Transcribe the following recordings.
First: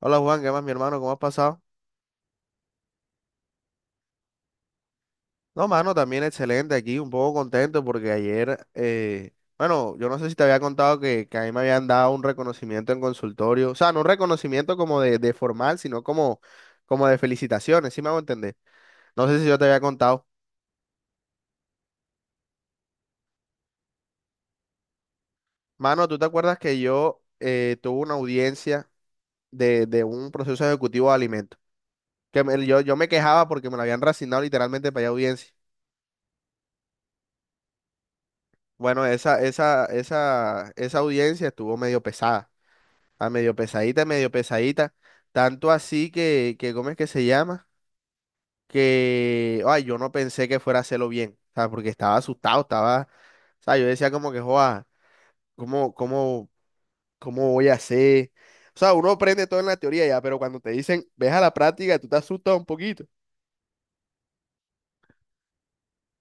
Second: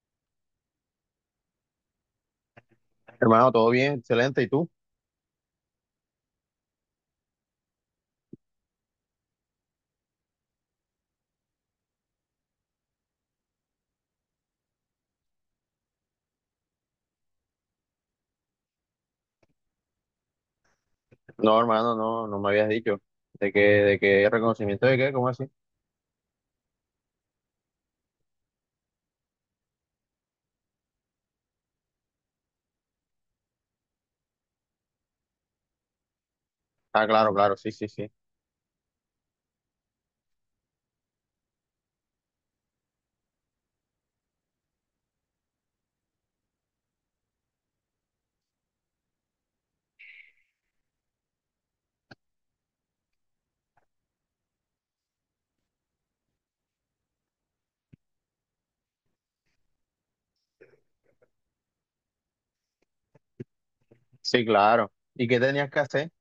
Hola Juan, ¿qué más mi hermano? ¿Cómo has pasado? Hermano, todo bien, excelente. ¿Y tú? No, mano, también excelente aquí, un poco contento porque ayer, bueno, yo no sé si te había contado que a mí me habían dado un reconocimiento en consultorio, o sea, no un reconocimiento como de formal, sino como, como de felicitaciones, ¿sí me hago entender? No sé si yo te había contado. No, hermano, no me habías dicho. De qué reconocimiento de qué? ¿Cómo así? Mano, ¿tú te acuerdas que yo tuve una audiencia de un proceso ejecutivo de alimentos? Yo me quejaba porque me lo habían reasignado literalmente para ir audiencia. Ah, claro, claro, sí, sí, sí. Bueno, esa audiencia estuvo medio pesada. A medio pesadita, medio pesadita. Tanto así que ¿cómo es que se llama? Que, ay, yo no pensé que fuera a hacerlo bien. O sea, porque estaba asustado, o sea, yo decía como que, joa, ¿cómo, cómo, cómo voy a hacer? O sea, uno aprende todo en la teoría ya, pero cuando te dicen, ves a la práctica, tú te asustas un poquito. Sí, claro. ¿Y qué tenías que hacer?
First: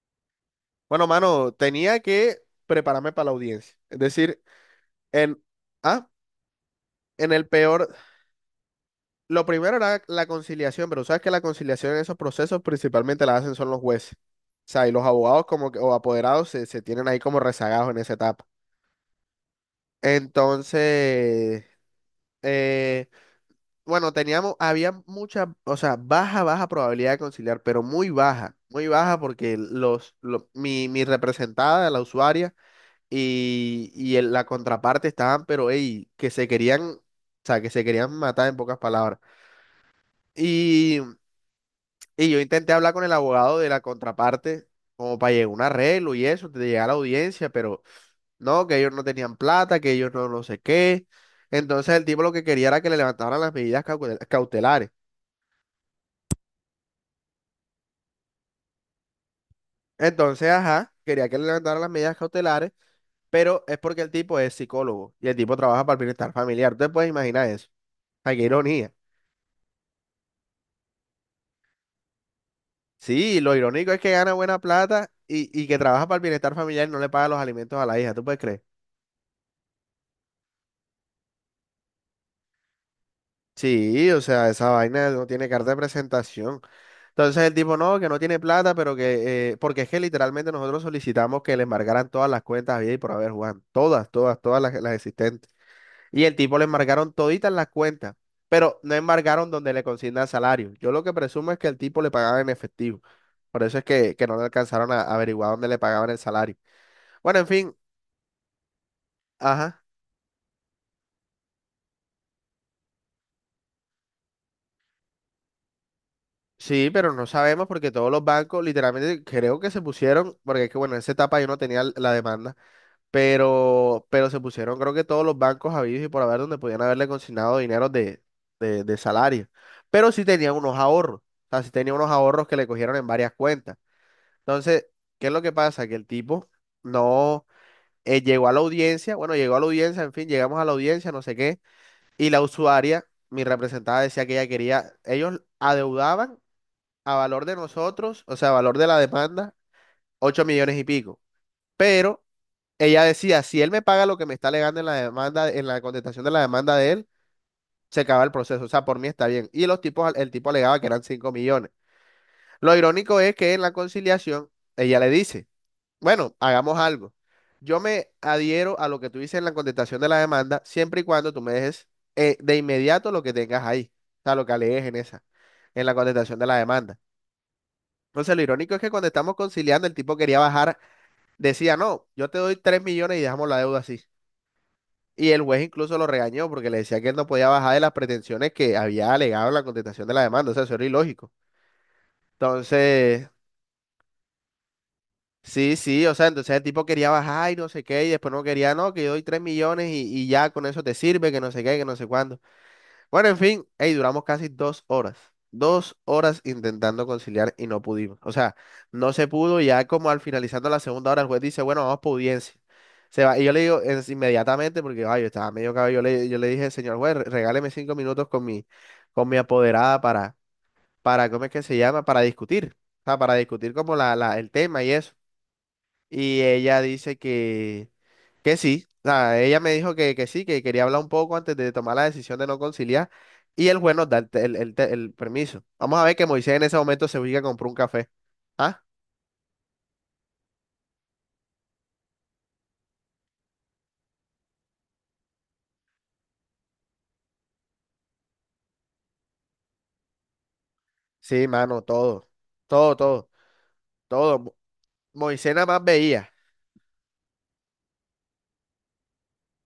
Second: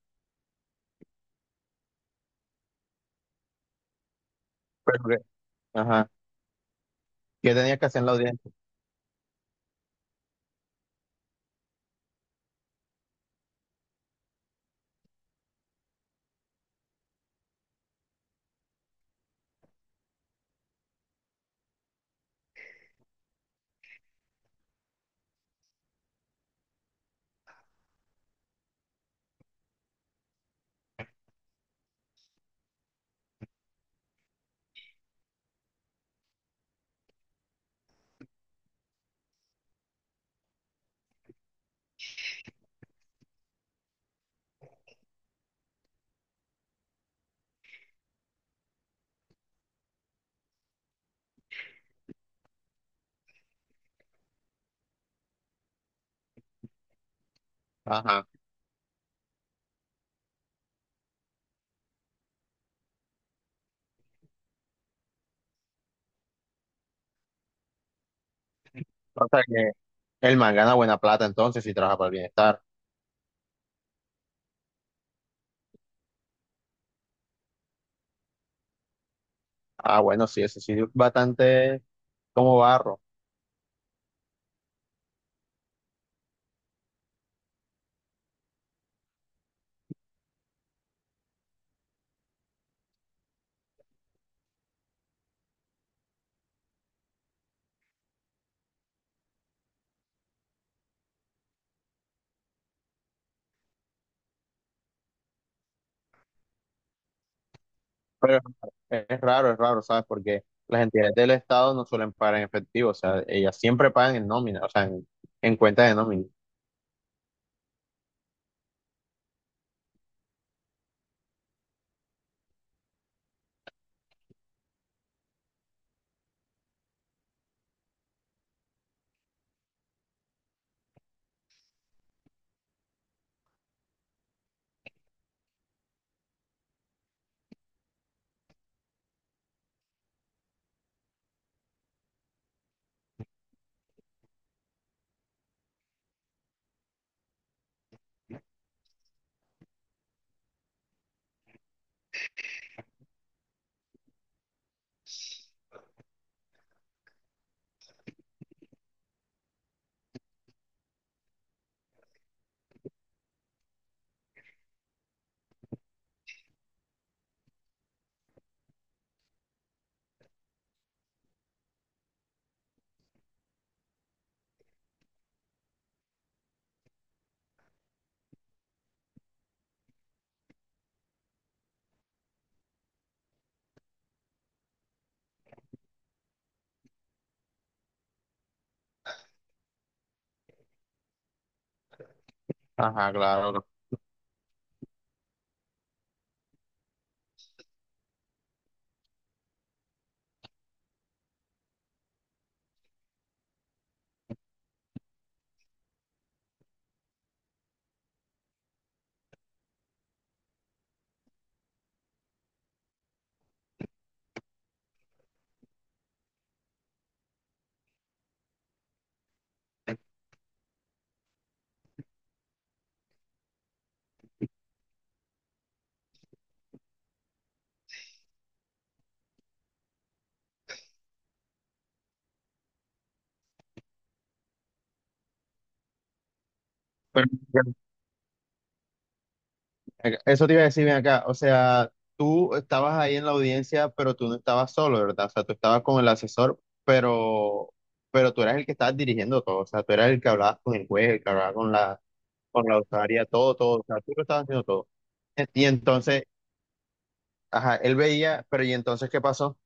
Bueno, mano, tenía que prepararme para la audiencia. Es decir, Pero que- en, ah, Ajá. en el ¿Qué tenías que peor, hacer en la audiencia? lo primero era la conciliación, pero sabes que la conciliación en esos procesos principalmente la hacen son los jueces. O sea, y los abogados como que, o apoderados se tienen ahí como rezagados en esa etapa. Entonces, eh, bueno, había mucha, o sea, baja, baja probabilidad de conciliar, pero muy baja porque mi representada, la usuaria y la contraparte estaban, pero, ey, que se querían matar en pocas palabras. Y, y yo intenté hablar con el abogado de la contraparte como para llegar a un arreglo y eso, de llegar a la audiencia, pero... No, que ellos no tenían plata, que ellos no no sé qué. Entonces el tipo lo que quería era que le levantaran las medidas cautelares. Ajá. Entonces, ajá, quería que le levantaran las medidas cautelares, pero es porque el tipo es psicólogo y el tipo trabaja para el bienestar familiar. Ustedes pueden imaginar eso. Ay, qué ironía. O sea que el man gana buena plata entonces y trabaja para el bienestar. Sí, lo irónico es que gana buena plata y que trabaja para el bienestar familiar y no le paga los alimentos a la hija. ¿Tú puedes creer? Ah, bueno, sí, eso sí, bastante como barro. Sí, o sea, esa vaina no tiene carta de presentación. Entonces el tipo no, que no tiene plata, pero que, porque es que literalmente nosotros solicitamos que le embargaran todas las cuentas bien y por haber Juan, todas, todas, todas las existentes. Y el tipo le embargaron toditas las cuentas, pero no embargaron donde le consignan salario. Yo lo que presumo es que el tipo le pagaban en efectivo. Por eso es que no le alcanzaron a averiguar dónde le pagaban el salario. Bueno, en fin, Pero es raro, es raro, ajá. ¿sabes? Porque las entidades del Estado no suelen pagar en efectivo, o sea, ellas siempre pagan en nómina, o sea, en cuenta de nómina. Sí, pero no sabemos porque todos los bancos literalmente creo que se pusieron, porque es que bueno, en esa etapa yo no tenía la demanda, pero se pusieron creo que todos los bancos habidos y por haber donde podían haberle consignado dinero de salario, pero sí tenía unos ahorros, o sea, sí tenía unos ahorros que le cogieron en varias cuentas. Entonces, ¿qué es lo que pasa? Que el tipo no llegó a la audiencia, bueno, llegó a la audiencia, en fin, llegamos a la audiencia, no sé qué, y la usuaria, mi representada decía que ella quería, ellos adeudaban a valor de nosotros, o sea, a valor de la demanda, 8 millones y pico. Pero ella decía, si él me paga lo que me está alegando en la demanda, en la contestación de la demanda de él, se acaba el proceso. O sea, por mí está bien. Y los tipos, el tipo alegaba que eran 5 millones. Lo irónico es que en la conciliación, ella le dice, bueno, hagamos algo. Yo me adhiero a lo que tú dices en la contestación de la demanda, siempre y cuando tú me dejes de inmediato lo que tengas ahí, o sea, lo que alegues en esa, en la contestación de la demanda. Entonces, lo irónico es que cuando estamos conciliando, el tipo quería bajar, decía, no, yo te doy 3 millones y dejamos la deuda así. Y el juez incluso lo regañó porque le decía que él no podía bajar de las pretensiones que había alegado en la contestación de la demanda. O sea, eso era ilógico. Ajá, Entonces, claro. sí, sí, o sea, entonces el tipo quería bajar y no sé qué, y después no quería, no, que yo doy 3 millones y ya con eso te sirve, que no sé qué, que no sé cuándo. Bueno, en fin, hey, duramos casi 2 horas. Dos horas intentando conciliar y no pudimos. O sea, no se pudo. Ya como al finalizando la segunda hora, el juez dice, bueno, vamos por audiencia. Se va. Y yo le digo es inmediatamente, porque ay, yo estaba medio cabello. Yo le dije, señor juez, regáleme 5 minutos con mi apoderada para, ¿cómo es que se llama? Para discutir. O sea, para discutir como el tema y eso. Y ella dice que sí. O sea, ella me dijo que sí, que quería hablar un poco antes de tomar la decisión de no conciliar. Y el juez nos da el permiso. Vamos a ver que Moisés en ese momento se ubica a comprar un café. Ah, Eso te iba a decir bien acá, o sea, tú estabas ahí en la audiencia, pero tú no estabas solo, ¿verdad? O sea, tú estabas con el asesor, pero, pero tú eras el que estabas dirigiendo todo, o sea, tú eras el que hablabas con el juez, el que sí, hablaba mano, todo. con la Todo, usuaria, todo, todo, todo, o sea, tú lo todo. estabas Mo- haciendo todo. Moisés Y nada más entonces, veía. ajá, él veía, pero ¿y entonces qué pasó? O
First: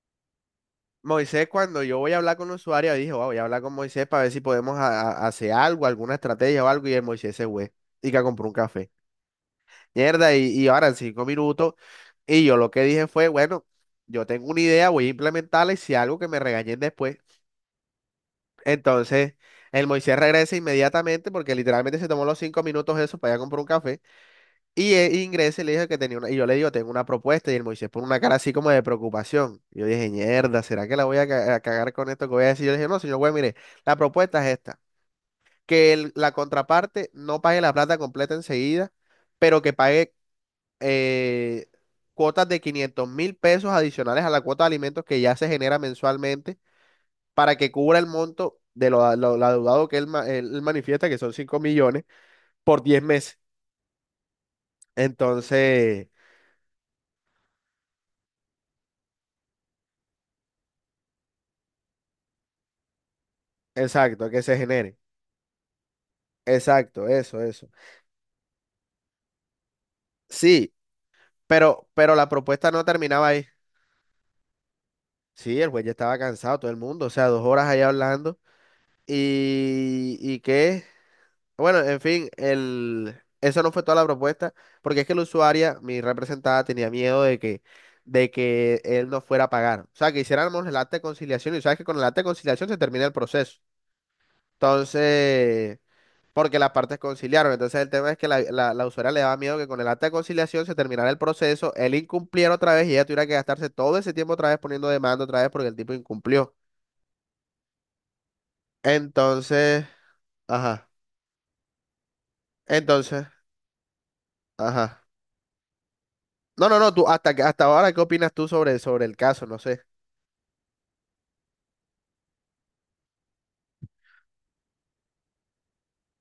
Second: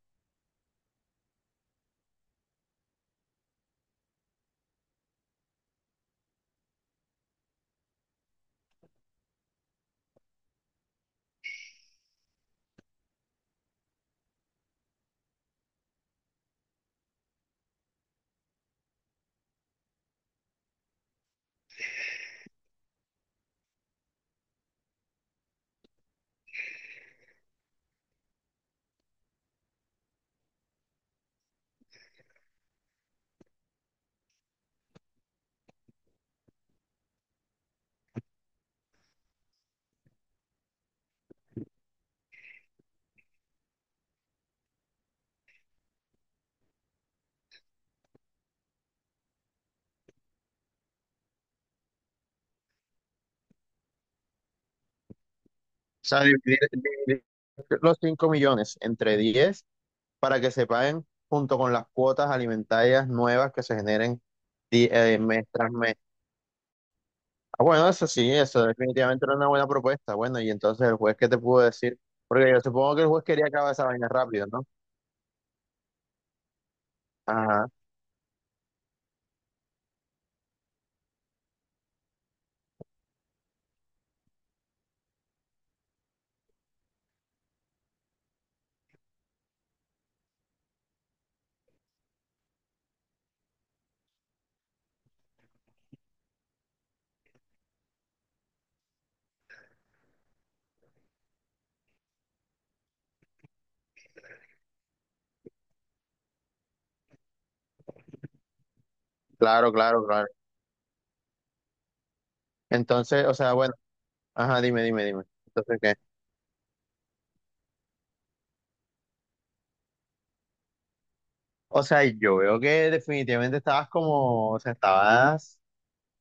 Moisés, cuando yo voy a hablar con el usuario, dijo, "Wow, voy a hablar con Moisés para ver si podemos hacer algo, alguna estrategia o algo. Y el Moisés se fue y que compró un café. Mierda, y ahora en 5 minutos. Y yo lo que dije fue, bueno, yo tengo una idea, voy a implementarla y si algo que me regañen después. Entonces, el Moisés regresa inmediatamente porque literalmente se tomó los 5 minutos eso para ir a comprar un café. Y él ingresa y le dijo que tenía una, y yo le digo, tengo una propuesta. Y el Moisés pone una cara así como de preocupación. Y yo dije, mierda, ¿será que la voy a cagar con esto que voy a decir? Yo le dije, no, señor güey, mire, la propuesta es esta, que la contraparte no pague la plata completa enseguida, pero que pague eh, cuotas de 500.000 pesos adicionales a la cuota de alimentos que ya se genera mensualmente para que cubra el monto de lo adeudado que él, él manifiesta, que son 5 millones, por 10 meses. Entonces, sea, dividir, dividir los 5.000.000 entre 10 para que se paguen junto con las cuotas alimentarias nuevas que se generen exacto, que se genere. Mes tras mes. Exacto, eso, Ah, eso. bueno, eso sí, eso definitivamente era una buena propuesta. Bueno, y Sí, entonces el juez, ¿qué te pudo decir? pero la Porque yo propuesta no supongo que el juez terminaba ahí. quería acabar esa vaina rápido, ¿no? Sí, el juez ya estaba cansado, todo el mundo, o sea, 2 horas Ajá, allá hablando. Y qué? Bueno, en fin, el... eso no fue toda la propuesta, porque es que la usuaria, mi representada, tenía miedo de que él no fuera a pagar. O sea, que hiciéramos el acta de conciliación y sabes que con el acta de conciliación se termina el proceso. Entonces, porque las partes conciliaron. Entonces, el tema es que la usuaria le daba miedo que con el acta de conciliación se terminara el proceso, él incumpliera otra vez y ella tuviera que gastarse todo ese tiempo otra vez poniendo demanda otra vez porque el tipo incumplió. claro, Entonces, claro, claro. ajá, Entonces, entonces, o sea, bueno, ajá, dime, dime, ajá. dime. Entonces, ¿qué? No, no, no, tú, hasta, hasta ahora, ¿qué opinas tú sobre, sobre el caso? No sé. O sea, yo veo que definitivamente estabas como, o sea, estabas.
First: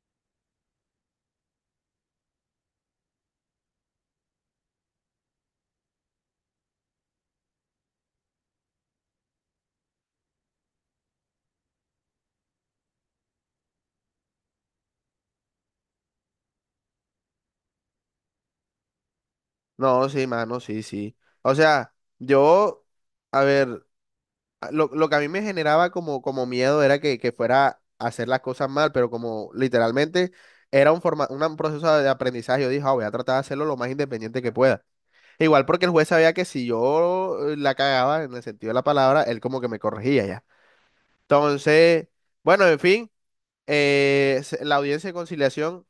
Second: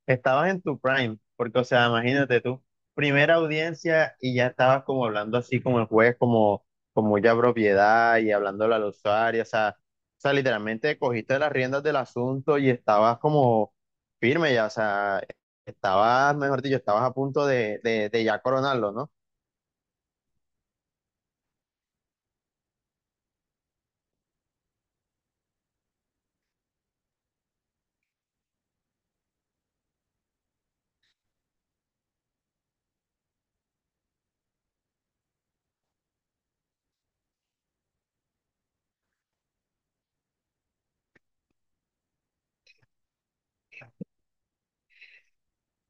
Estabas en tu prime, porque, o sea, imagínate tú, primera audiencia y ya estabas como hablando así como el juez, como, como ya propiedad y hablándole al usuario, o sea, literalmente cogiste las riendas del asunto y estabas como firme ya, o sea, estabas, mejor dicho, estabas a punto de ya coronarlo, ¿no? No, sí, mano, sí, sí. O sea, yo, a ver, lo que a mí me generaba como, como miedo era que fuera a hacer las cosas mal, pero como literalmente era un proceso de aprendizaje, yo dije, "Ah, voy a tratar de hacerlo lo más independiente que pueda. Igual porque el juez sabía que si yo la cagaba en el sentido de la palabra, él como que me corregía ya. Entonces, bueno, en fin, la audiencia de conciliación.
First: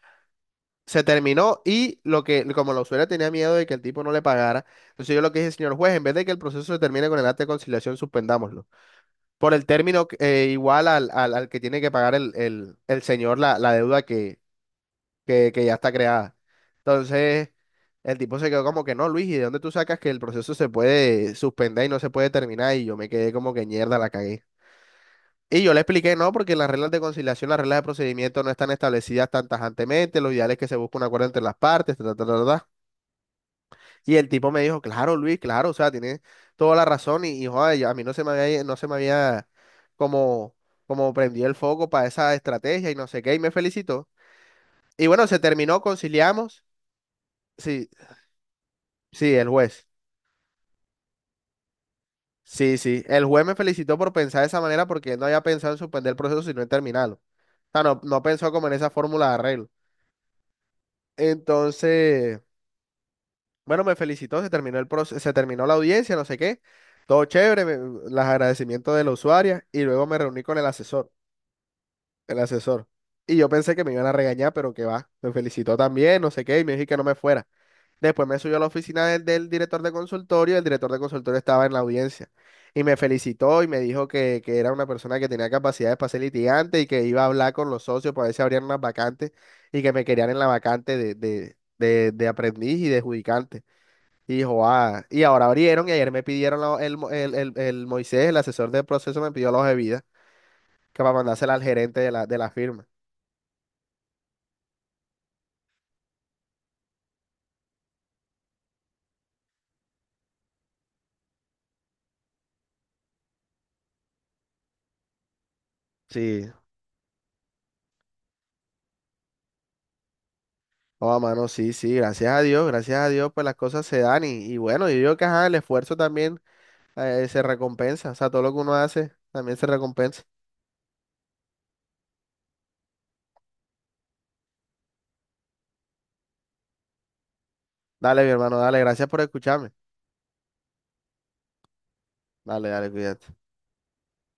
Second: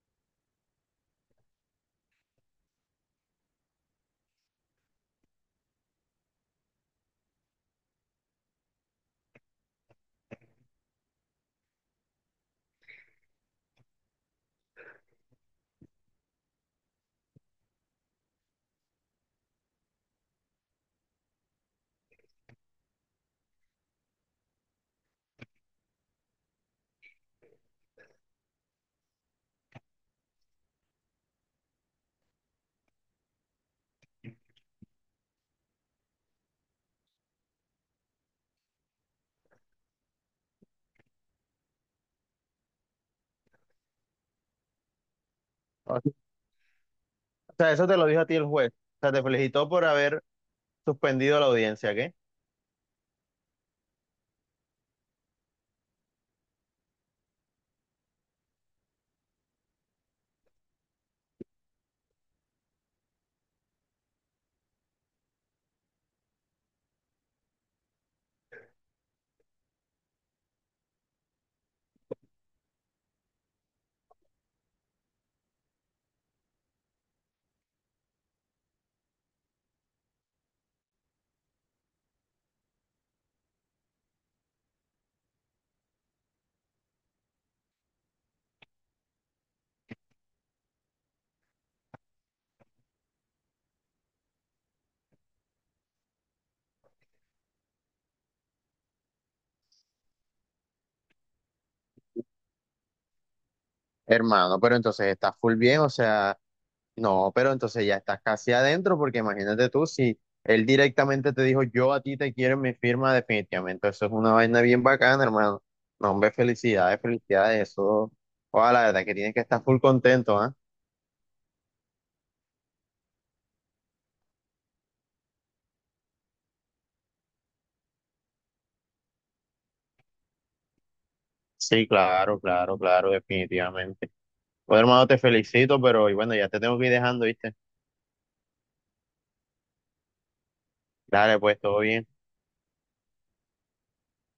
Se terminó y lo que, como la usuaria tenía miedo de que el tipo no le pagara, entonces yo lo que dije, señor juez, en vez de que el proceso se termine con el acta de conciliación, suspendámoslo. Por el término igual al que tiene que pagar el señor la deuda que ya está creada. Entonces, el tipo se quedó como que no, Luis, ¿y de dónde tú sacas que el proceso se puede suspender y no se puede terminar? Y yo me quedé como que mierda, la cagué. Y yo le expliqué, no, porque las reglas de conciliación, las reglas de procedimiento no están establecidas tan tajantemente, lo ideal es que se busque un acuerdo entre las partes, ta, ta, ta, ta, ta". Y el tipo me dijo, claro, Luis, claro, o sea, tiene toda la razón y joder, a mí no se me había como, como prendido el foco para esa estrategia y no sé qué, y me felicitó. Y bueno, se terminó, O conciliamos. sea, eso Sí, te lo dijo a ti el juez, o sea, te sí, el felicitó por juez. haber suspendido la audiencia, ¿qué? Sí, sí, el juez me felicitó por pensar de esa manera porque él no había pensado en suspender el proceso, sino en terminarlo. O sea, no, no pensó como en esa fórmula de arreglo. Entonces, bueno, me felicitó, se terminó la audiencia, no sé qué, todo chévere, los agradecimientos de la usuaria y luego me reuní con el asesor. Y yo pensé que me iban a regañar, pero que va. Me felicitó también, no sé qué, y me dijo que no me fuera. Después me subió a la oficina del director de consultorio, y el director de consultorio estaba en la audiencia. Y me felicitó y me dijo que era una persona que tenía capacidades para ser litigante y que iba a hablar con los socios para ver si abrían unas vacantes y que me querían en la vacante de aprendiz y de judicante. Y dijo, ah, y ahora abrieron y ayer me pidieron el Moisés, el asesor del proceso, me pidió la hoja de vida que para mandársela al gerente de la firma. Hermano, pero entonces estás full bien, o sea... No, pero entonces ya estás casi adentro, porque imagínate tú, si él directamente te dijo, yo a ti te quiero en mi firma, definitivamente, eso es una vaina bien bacana, hermano. No, hombre, Sí, felicidades, felicidades, eso, ojalá, la verdad que tienes que estar full contento, ¿ah? oh, mano, sí, sí, gracias a Dios, pues las cosas se dan y bueno, yo digo que ajá, el esfuerzo también se recompensa, o sea, todo lo que uno hace también se recompensa. Sí, claro, claro, claro, definitivamente. Bueno, hermano, te felicito, pero y bueno, ya te tengo que ir dejando, ¿viste? Dale, mi hermano, dale, gracias por escucharme. Dale, pues, todo bien. Dale, dale, cuídate.